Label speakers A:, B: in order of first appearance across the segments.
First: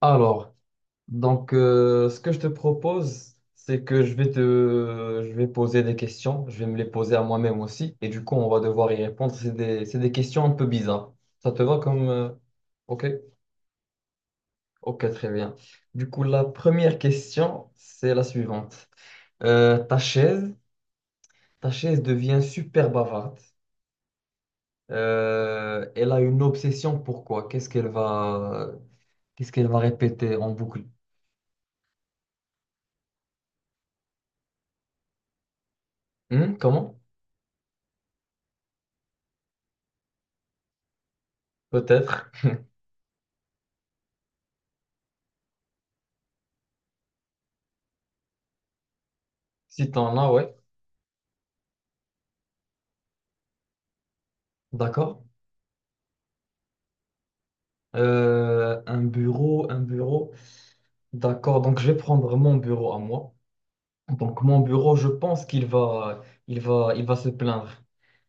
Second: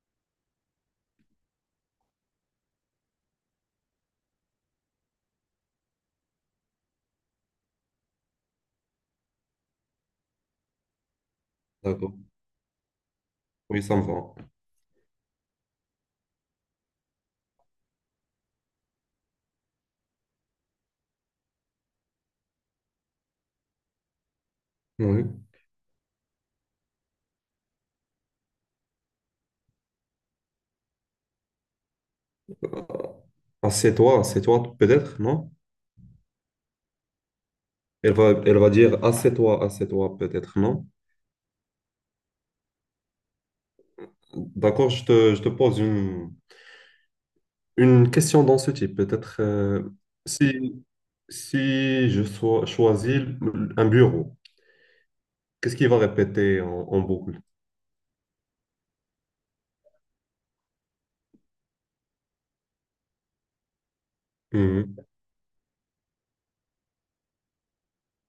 A: Alors, donc, ce que je te propose, c'est que je vais poser des questions, je vais me les poser à moi-même aussi, et du coup, on va devoir y répondre. C'est des questions un peu bizarres. Ça te va comme...
B: D'accord.
A: Ok,
B: Oui, ça me va.
A: ok, très bien. Du coup, la première question, c'est la suivante. Euh, ta chaise, ta chaise devient super bavarde.
B: Oui.
A: Elle a une obsession, pourquoi? Qu'est-ce qu'elle va répéter en boucle?
B: Assieds-toi, assieds-toi, peut-être, non?
A: Hmm, comment?
B: Elle va dire assieds-toi, assieds-toi, peut-être, non?
A: Peut-être.
B: D'accord, je te pose une question dans ce type. Peut-être
A: Si t'en as, ouais.
B: si, si je sois, choisis un bureau,
A: D'accord.
B: qu'est-ce qu'il va répéter en boucle?
A: Un bureau, un bureau. D'accord. Donc, je vais prendre mon bureau à moi. Donc, mon bureau,
B: Mhm.
A: je pense qu'il va se plaindre.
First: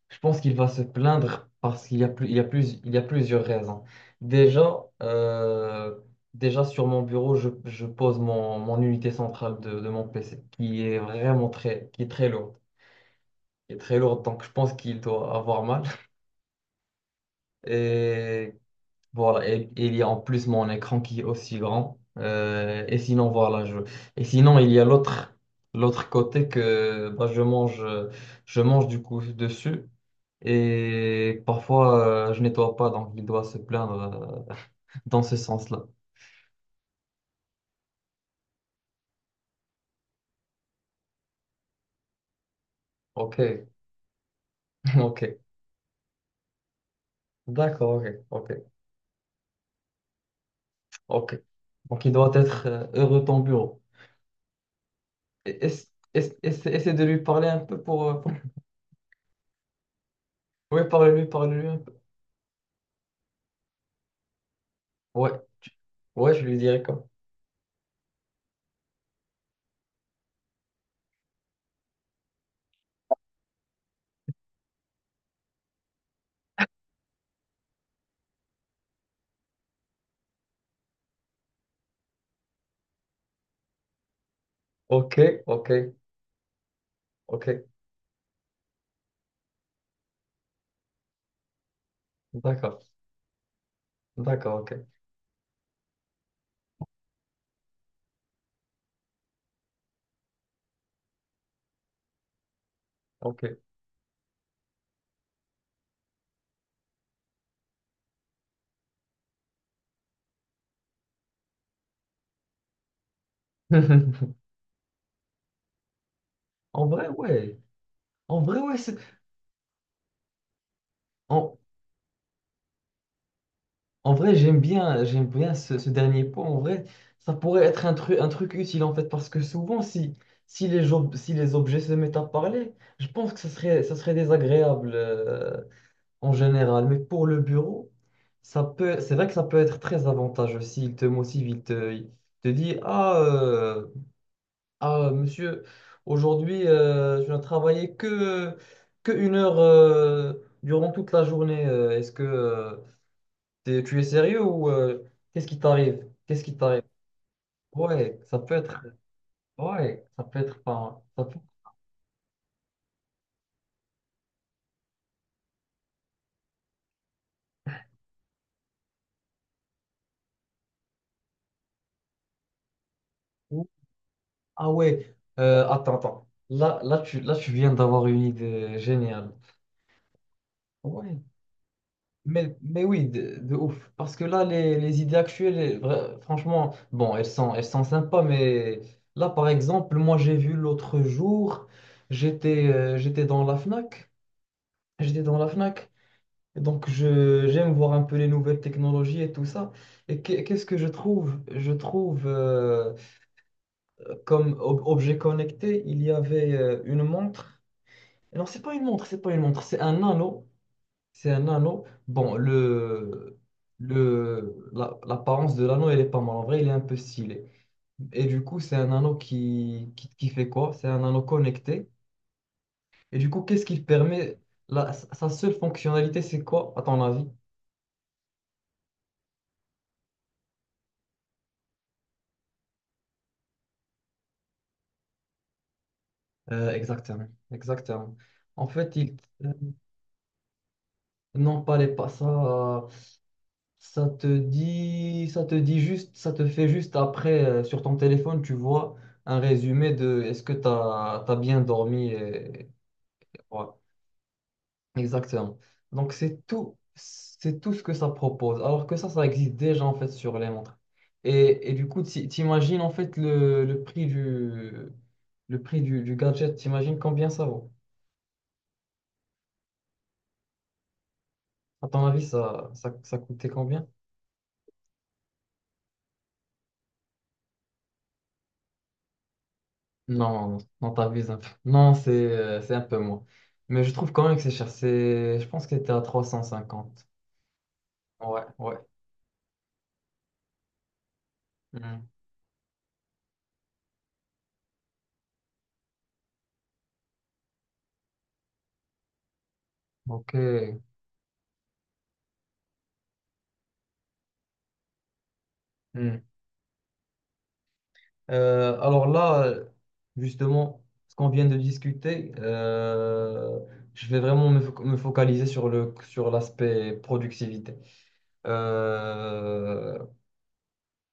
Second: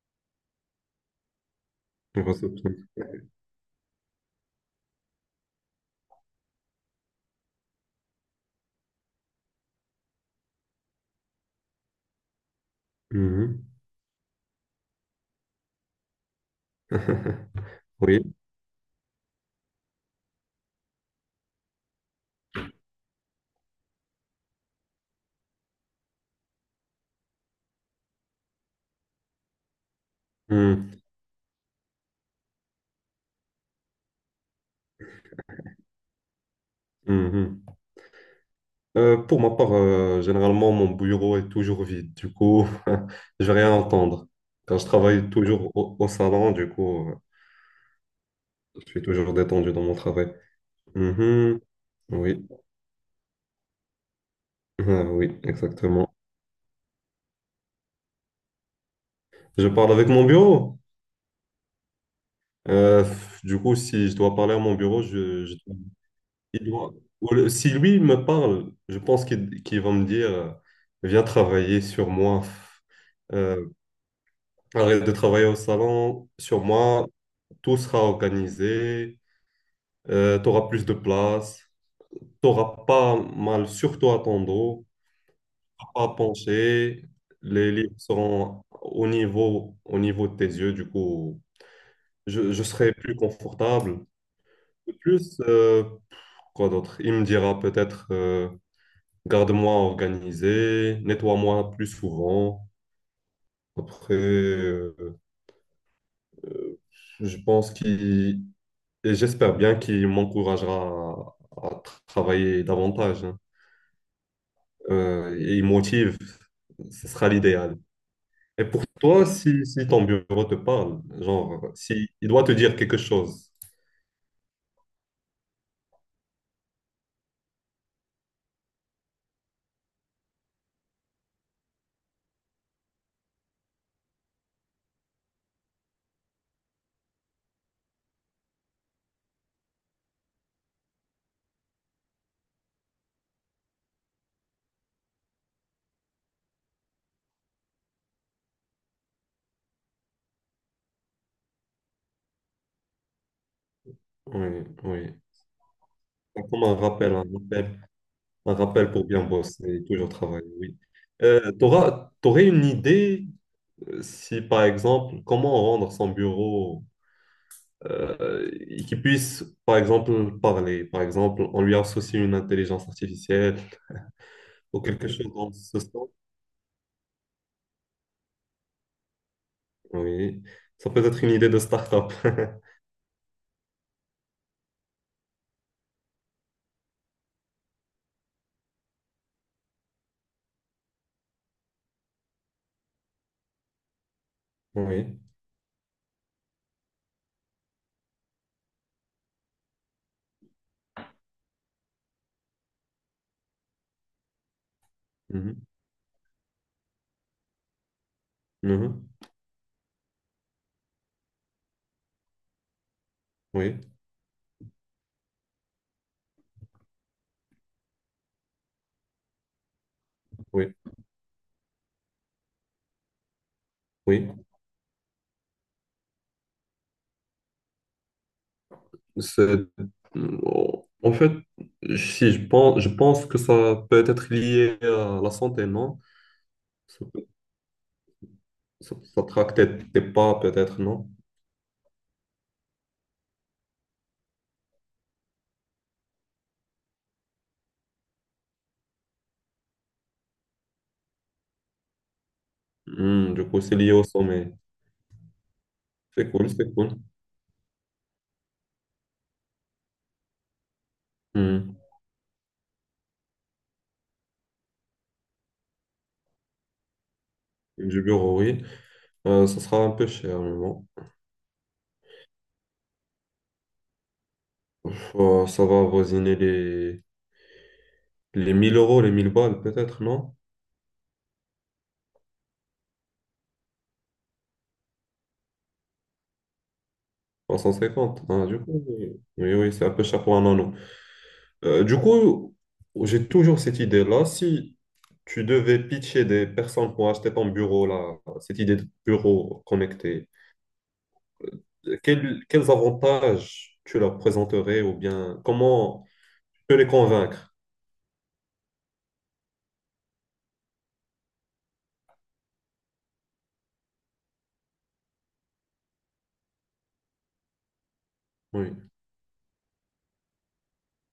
A: Je pense qu'il va se plaindre parce qu'il y a
B: Une
A: plus, il y a
B: réception.
A: plus, il y a plusieurs raisons. Déjà, euh, déjà sur mon bureau, je pose mon unité centrale de mon PC qui est qui est très lourde.
B: Mhm.
A: Qui est très lourde. Donc, je pense qu'il doit avoir mal.
B: Oui.
A: Et Voilà, et il y a en plus mon écran qui est aussi grand. Et sinon, voilà, je... Et sinon, il y a l'autre côté que bah, je mange du coup dessus.
B: Mhm.
A: Et parfois, je nettoie pas, donc il doit se plaindre dans ce sens-là.
B: Mhm. Pour ma part, généralement, mon bureau est toujours vide. Du coup,
A: Ok,
B: je vais rien entendre. Car je
A: ok,
B: travaille toujours au salon, du coup,
A: d'accord, ok, ok,
B: je suis toujours détendu dans mon travail.
A: ok.
B: Mhm.
A: Donc il doit
B: Oui,
A: être heureux ton bureau.
B: ah oui,
A: Et- Ess
B: exactement.
A: ess- ess- essaie de lui parler un peu pour-
B: Je parle avec mon bureau.
A: Ouais, parle-lui, parle-lui un peu.
B: Euh, du coup, si je dois parler à mon bureau,
A: Ouais,
B: je-
A: ouais, je lui
B: il
A: dirai
B: doit-
A: quoi.
B: ou le- si lui me parle, je pense qu'il va me dire, viens travailler sur moi. Euh, Arrête de travailler au salon, sur moi, tout sera organisé. Tu auras plus de place, tu n'auras pas mal, surtout à ton dos,
A: Ok, ok,
B: pas penché,
A: ok.
B: les livres seront au niveau de tes yeux, du coup, je
A: D'accord,
B: serai plus confortable.
A: d'accord, ok,
B: De plus, quoi d'autre? Il me dira peut-être, garde-moi organisé, nettoie-moi plus souvent.
A: ok.
B: Après, je pense qu'il, et j'espère bien qu'il m'encouragera à travailler davantage, hein. Et il motive,
A: En vrai,
B: ce sera
A: ouais,
B: l'idéal.
A: en vrai,
B: Et
A: ouais,
B: pour
A: c'est-
B: toi, si ton bureau te parle,
A: en,
B: genre, si il doit te dire quelque chose,
A: en vrai, j'aime bien ce dernier point. En vrai, ça pourrait être un truc utile en fait, parce que souvent, si les objets se mettent à parler, je pense que ça serait désagréable en général. Mais pour le bureau, c'est vrai que ça peut être très avantageux s'il te motive, il te dit, ah, monsieur, aujourd'hui, je ne travaillais que 1 heure durant toute la journée. Est-ce que tu es sérieux
B: oui,
A: ou
B: oui.
A: qu'est-ce qui t'arrive? Qu'est-ce
B: C'est
A: qui
B: comme un
A: t'arrive?
B: rappel, un rappel,
A: Ouais, ça
B: un
A: peut être.
B: rappel pour bien bosser et
A: Ouais,
B: toujours
A: ça peut
B: travailler,
A: être
B: oui.
A: pas. Ça peut-
B: T'auras- t'aurais une idée si, par exemple, comment rendre son bureau et qui puisse, par exemple, parler. Par exemple, on lui associe une intelligence artificielle
A: Ouh, Ah
B: ou quelque
A: ouais,
B: chose dans ce
A: attends,
B: sens.
A: attends. Là, là, là, tu viens d'avoir une idée géniale.
B: Oui, ça peut
A: Ouais.
B: être une idée de start-up.
A: Mais oui, de ouf. Parce que là, les idées actuelles, franchement, bon, elles sont sympas, mais là, par exemple, moi, j'ai vu l'autre jour, j'étais dans la Fnac.
B: Oui.
A: J'étais dans la Fnac. Et donc, j'aime voir un peu les nouvelles technologies et tout ça. Et qu'est-ce que je trouve? Comme objet
B: Mhm.
A: connecté, il y avait une montre. Non, c'est pas une montre,
B: Mhm.
A: c'est pas une montre, c'est un anneau. C'est un anneau. Bon,
B: Oui,
A: l'apparence de l'anneau, elle est pas mal. En vrai, il est un peu stylé. Et du coup, c'est un anneau qui fait quoi?
B: oui,
A: C'est un anneau connecté. Et du coup, qu'est-ce qu'il
B: oui.
A: permet? Sa seule fonctionnalité, c'est quoi, à ton avis?
B: C'est- En fait, si je pense, je pense que ça peut être lié à la santé, non? Ça,
A: Exactement.
B: peut-
A: Exactement. En fait,
B: ça, ça
A: euh,
B: traque tes, tes pas, peut-être, non?
A: non, pas les pas ça. Ça te fait juste après, sur ton téléphone, tu vois un résumé de est-ce que tu as, bien dormi et,
B: Hmm, du coup,
A: voilà.
B: c'est lié au sommeil.
A: Exactement. Donc
B: C'est
A: c'est
B: cool, c'est
A: tout,
B: cool.
A: c'est tout ce que ça propose. Alors que ça existe déjà en fait sur les montres. Et
B: Hmm.
A: du coup, t'imagines en fait le prix du gadget, t'imagines combien ça vaut?
B: Du bureau, oui. Ça sera un peu cher, mais bon.
A: À ton avis, ça coûtait combien?
B: Ça va avoisiner les 1000 euros, les 1000 balles, peut-être, non?
A: Non, non, non, t'abuses un peu. Non, c'est un peu moins. Mais je trouve quand même que c'est cher. Je pense que c'était à 350
B: 350.
A: Ouais,
B: Ah, du
A: ouais.
B: coup, oui, oui, oui, c'est un peu cher pour un anneau. Du
A: Hmm.
B: coup, j'ai toujours cette idée-là. Si tu devais pitcher des personnes pour acheter ton bureau, là, cette idée de bureau connecté,
A: Ok.
B: quels avantages tu leur présenterais ou bien comment
A: Hmm.
B: tu peux les convaincre?
A: Alors là, justement, ce qu'on vient de discuter, je vais vraiment me focaliser sur sur l'aspect productivité.
B: Oui.
A: Euh,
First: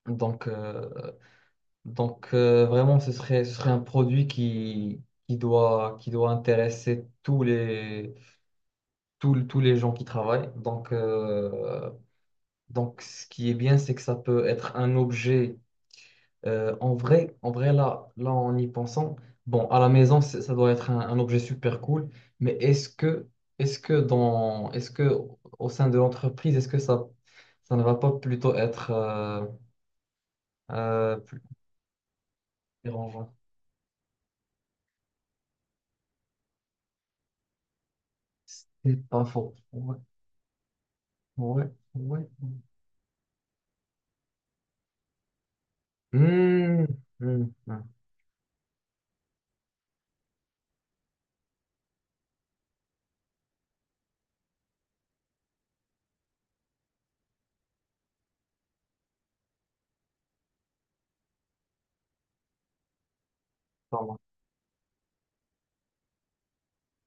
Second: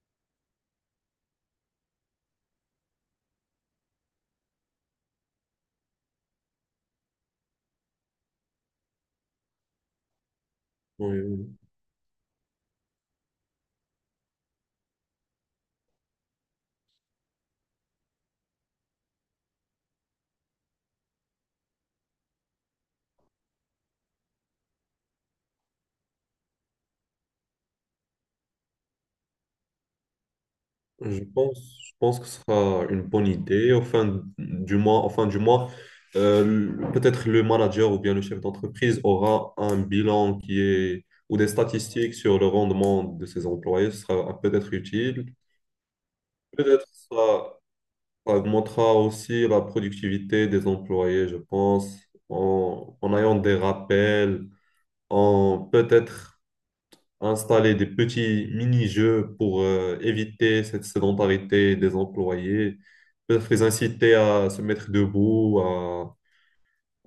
A: donc, euh, donc, vraiment, ce serait un produit qui doit intéresser tous les gens qui travaillent. Donc,
B: Oui, oui.
A: euh, donc, ce qui est bien, c'est que ça peut être un objet En vrai, en vrai là, là, en y pensant, bon, à la maison, ça doit être un objet super cool, mais est-ce que au sein de l'entreprise, ça ne va pas plutôt être
B: Je
A: plus
B: pense, je pense que ce sera une bonne
A: dérangeant?
B: idée. Au fin du mois, au fin du mois, le- peut-être le manager ou bien le chef d'entreprise
A: C'est pas
B: aura
A: faux.
B: un
A: Ouais,
B: bilan qui est ou des
A: ouais,
B: statistiques
A: ouais.
B: sur le rendement de ses employés. Ce sera peut-être utile.
A: Hmm,
B: Peut-être
A: hmm,
B: ça,
A: hmm,
B: ça augmentera aussi la productivité des employés, je pense, en ayant des rappels, en peut-être, installer des petits mini-jeux pour éviter cette sédentarité des employés, peut-être les
A: pas
B: inciter
A: mal.
B: à se mettre debout,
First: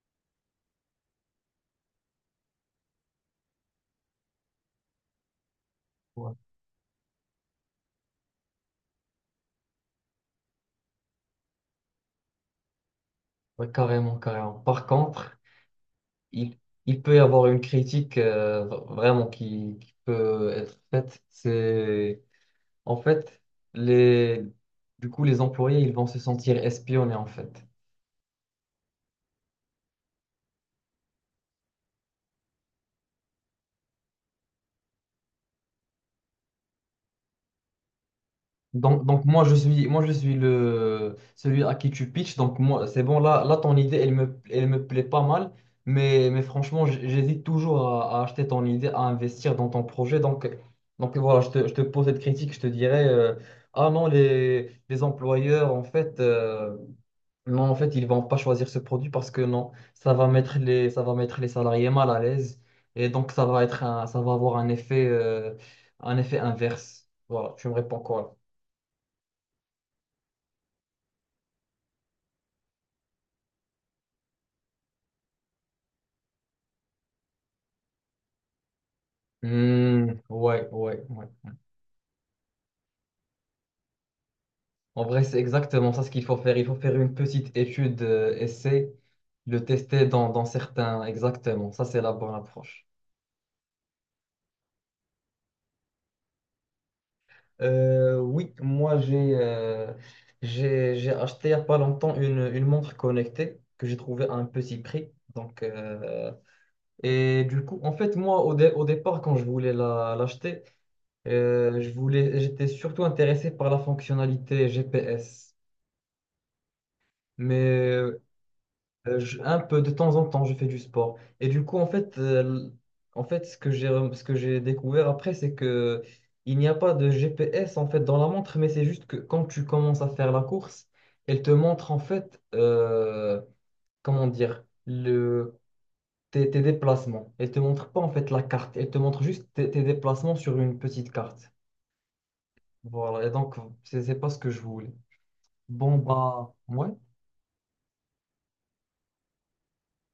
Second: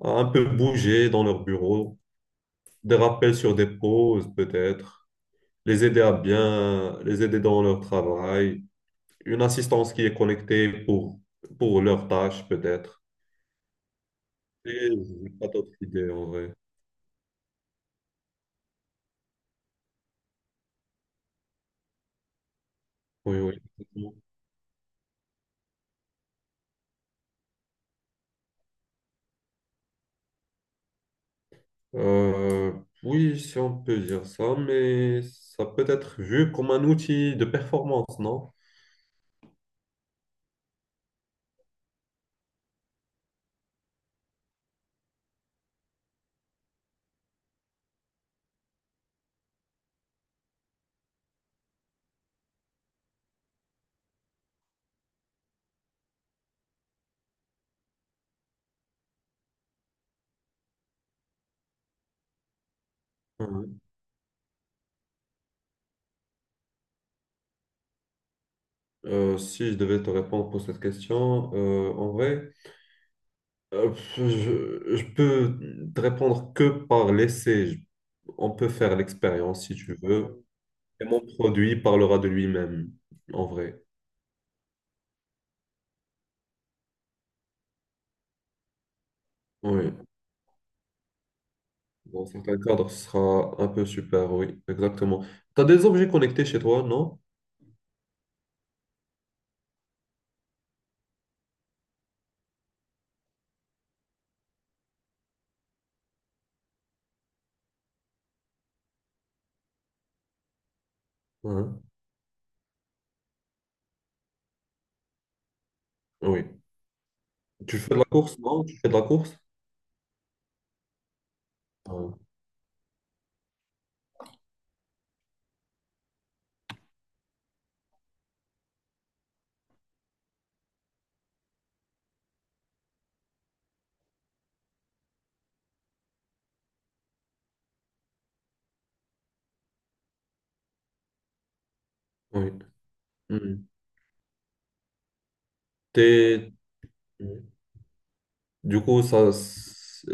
B: à un peu bouger dans leur bureau, des rappels sur des pauses peut-être,
A: Ouais,
B: les aider dans leur travail, une assistance qui est connectée pour leurs tâches peut-être.
A: ouais, carrément, carrément. Par
B: Et j'ai
A: contre,
B: pas d'autres idées en vrai.
A: il, il peut y avoir une critique vraiment qui peut être faite. C'est En
B: Oui,
A: fait,
B: oui.
A: les, du coup, les employés, ils vont se sentir espionnés, en fait.
B: Euh, oui, si on peut dire ça, mais ça peut être vu comme un outil de performance, non?
A: Donc, moi, moi, je suis celui à qui tu pitches. Donc, moi, c'est bon, là, là, ton idée, elle me plaît pas mal. Mais franchement, j'hésite toujours à acheter ton idée, à investir dans ton projet. Donc, voilà, je te pose cette critique, je te dirais, ah non, les employeurs, en fait, Non, en fait, ils vont pas choisir ce produit parce que non, ça va mettre les salariés mal à l'aise et donc ça va
B: Euh,
A: être ça va avoir un effet inverse. Voilà, tu me réponds quoi?
B: si je devais te répondre pour cette question, en vrai, je peux te répondre que par l'essai. Je- On peut faire
A: Là
B: l'expérience si tu
A: Hmm,
B: veux,
A: ouais, ouais,
B: et mon
A: ouais.
B: produit parlera de lui-même, en vrai.
A: En vrai, c'est exactement ça ce qu'il faut faire. Il faut faire une petite étude, essai, le
B: Oui,
A: tester dans certains, exactement. Ça, c'est la
B: dans
A: bonne
B: certains
A: approche.
B: cadres, ce sera un peu super, oui, exactement. Tu as des objets connectés chez toi, non?
A: Oui, moi j'ai acheté il n'y a pas longtemps une montre connectée que j'ai trouvée à un petit prix. Donc, et du coup, en fait, moi au départ, quand je voulais l'acheter,
B: Mhm.
A: j'étais surtout intéressé par la fonctionnalité GPS.
B: Oui.
A: Mais
B: Tu fais de la course, non? Tu fais de la course?
A: Un peu de temps en temps, je fais du sport. Et du coup, en
B: Ah,
A: fait, euh, en fait, ce que j'ai découvert après, c'est que il n'y a pas de GPS en fait dans la montre, mais c'est juste que quand tu commences à faire la course, elle te montre en fait comment dire le tes déplacements. Elle te montre pas en fait la carte. Elle te montre juste tes déplacements sur une petite carte.
B: oui.
A: Voilà. Et donc,
B: Mhm.
A: c'est pas ce que je voulais. Bon
B: T'es-
A: bah, ouais.
B: Du coup, ça, c'est-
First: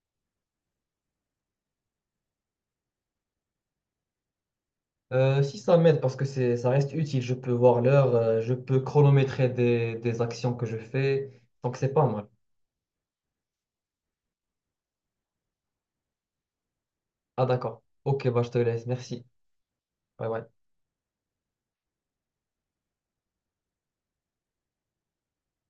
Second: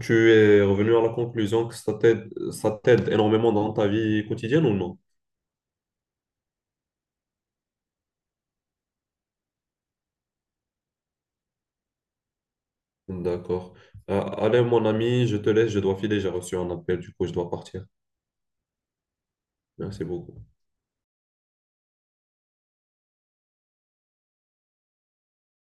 B: tu es revenu à la conclusion que ça t'aide énormément dans ta vie quotidienne ou non?
A: Si ça m'aide parce que ça reste utile, je peux voir l'heure, je peux chronométrer des actions que je fais, donc c'est pas mal.
B: D'accord. Allez, mon ami, je dois filer, j'ai reçu un appel, du coup, je
A: Ah
B: dois
A: d'accord.
B: partir.
A: Ok, bah je te laisse, merci.
B: Merci
A: Ouais,
B: beaucoup.
A: ouais.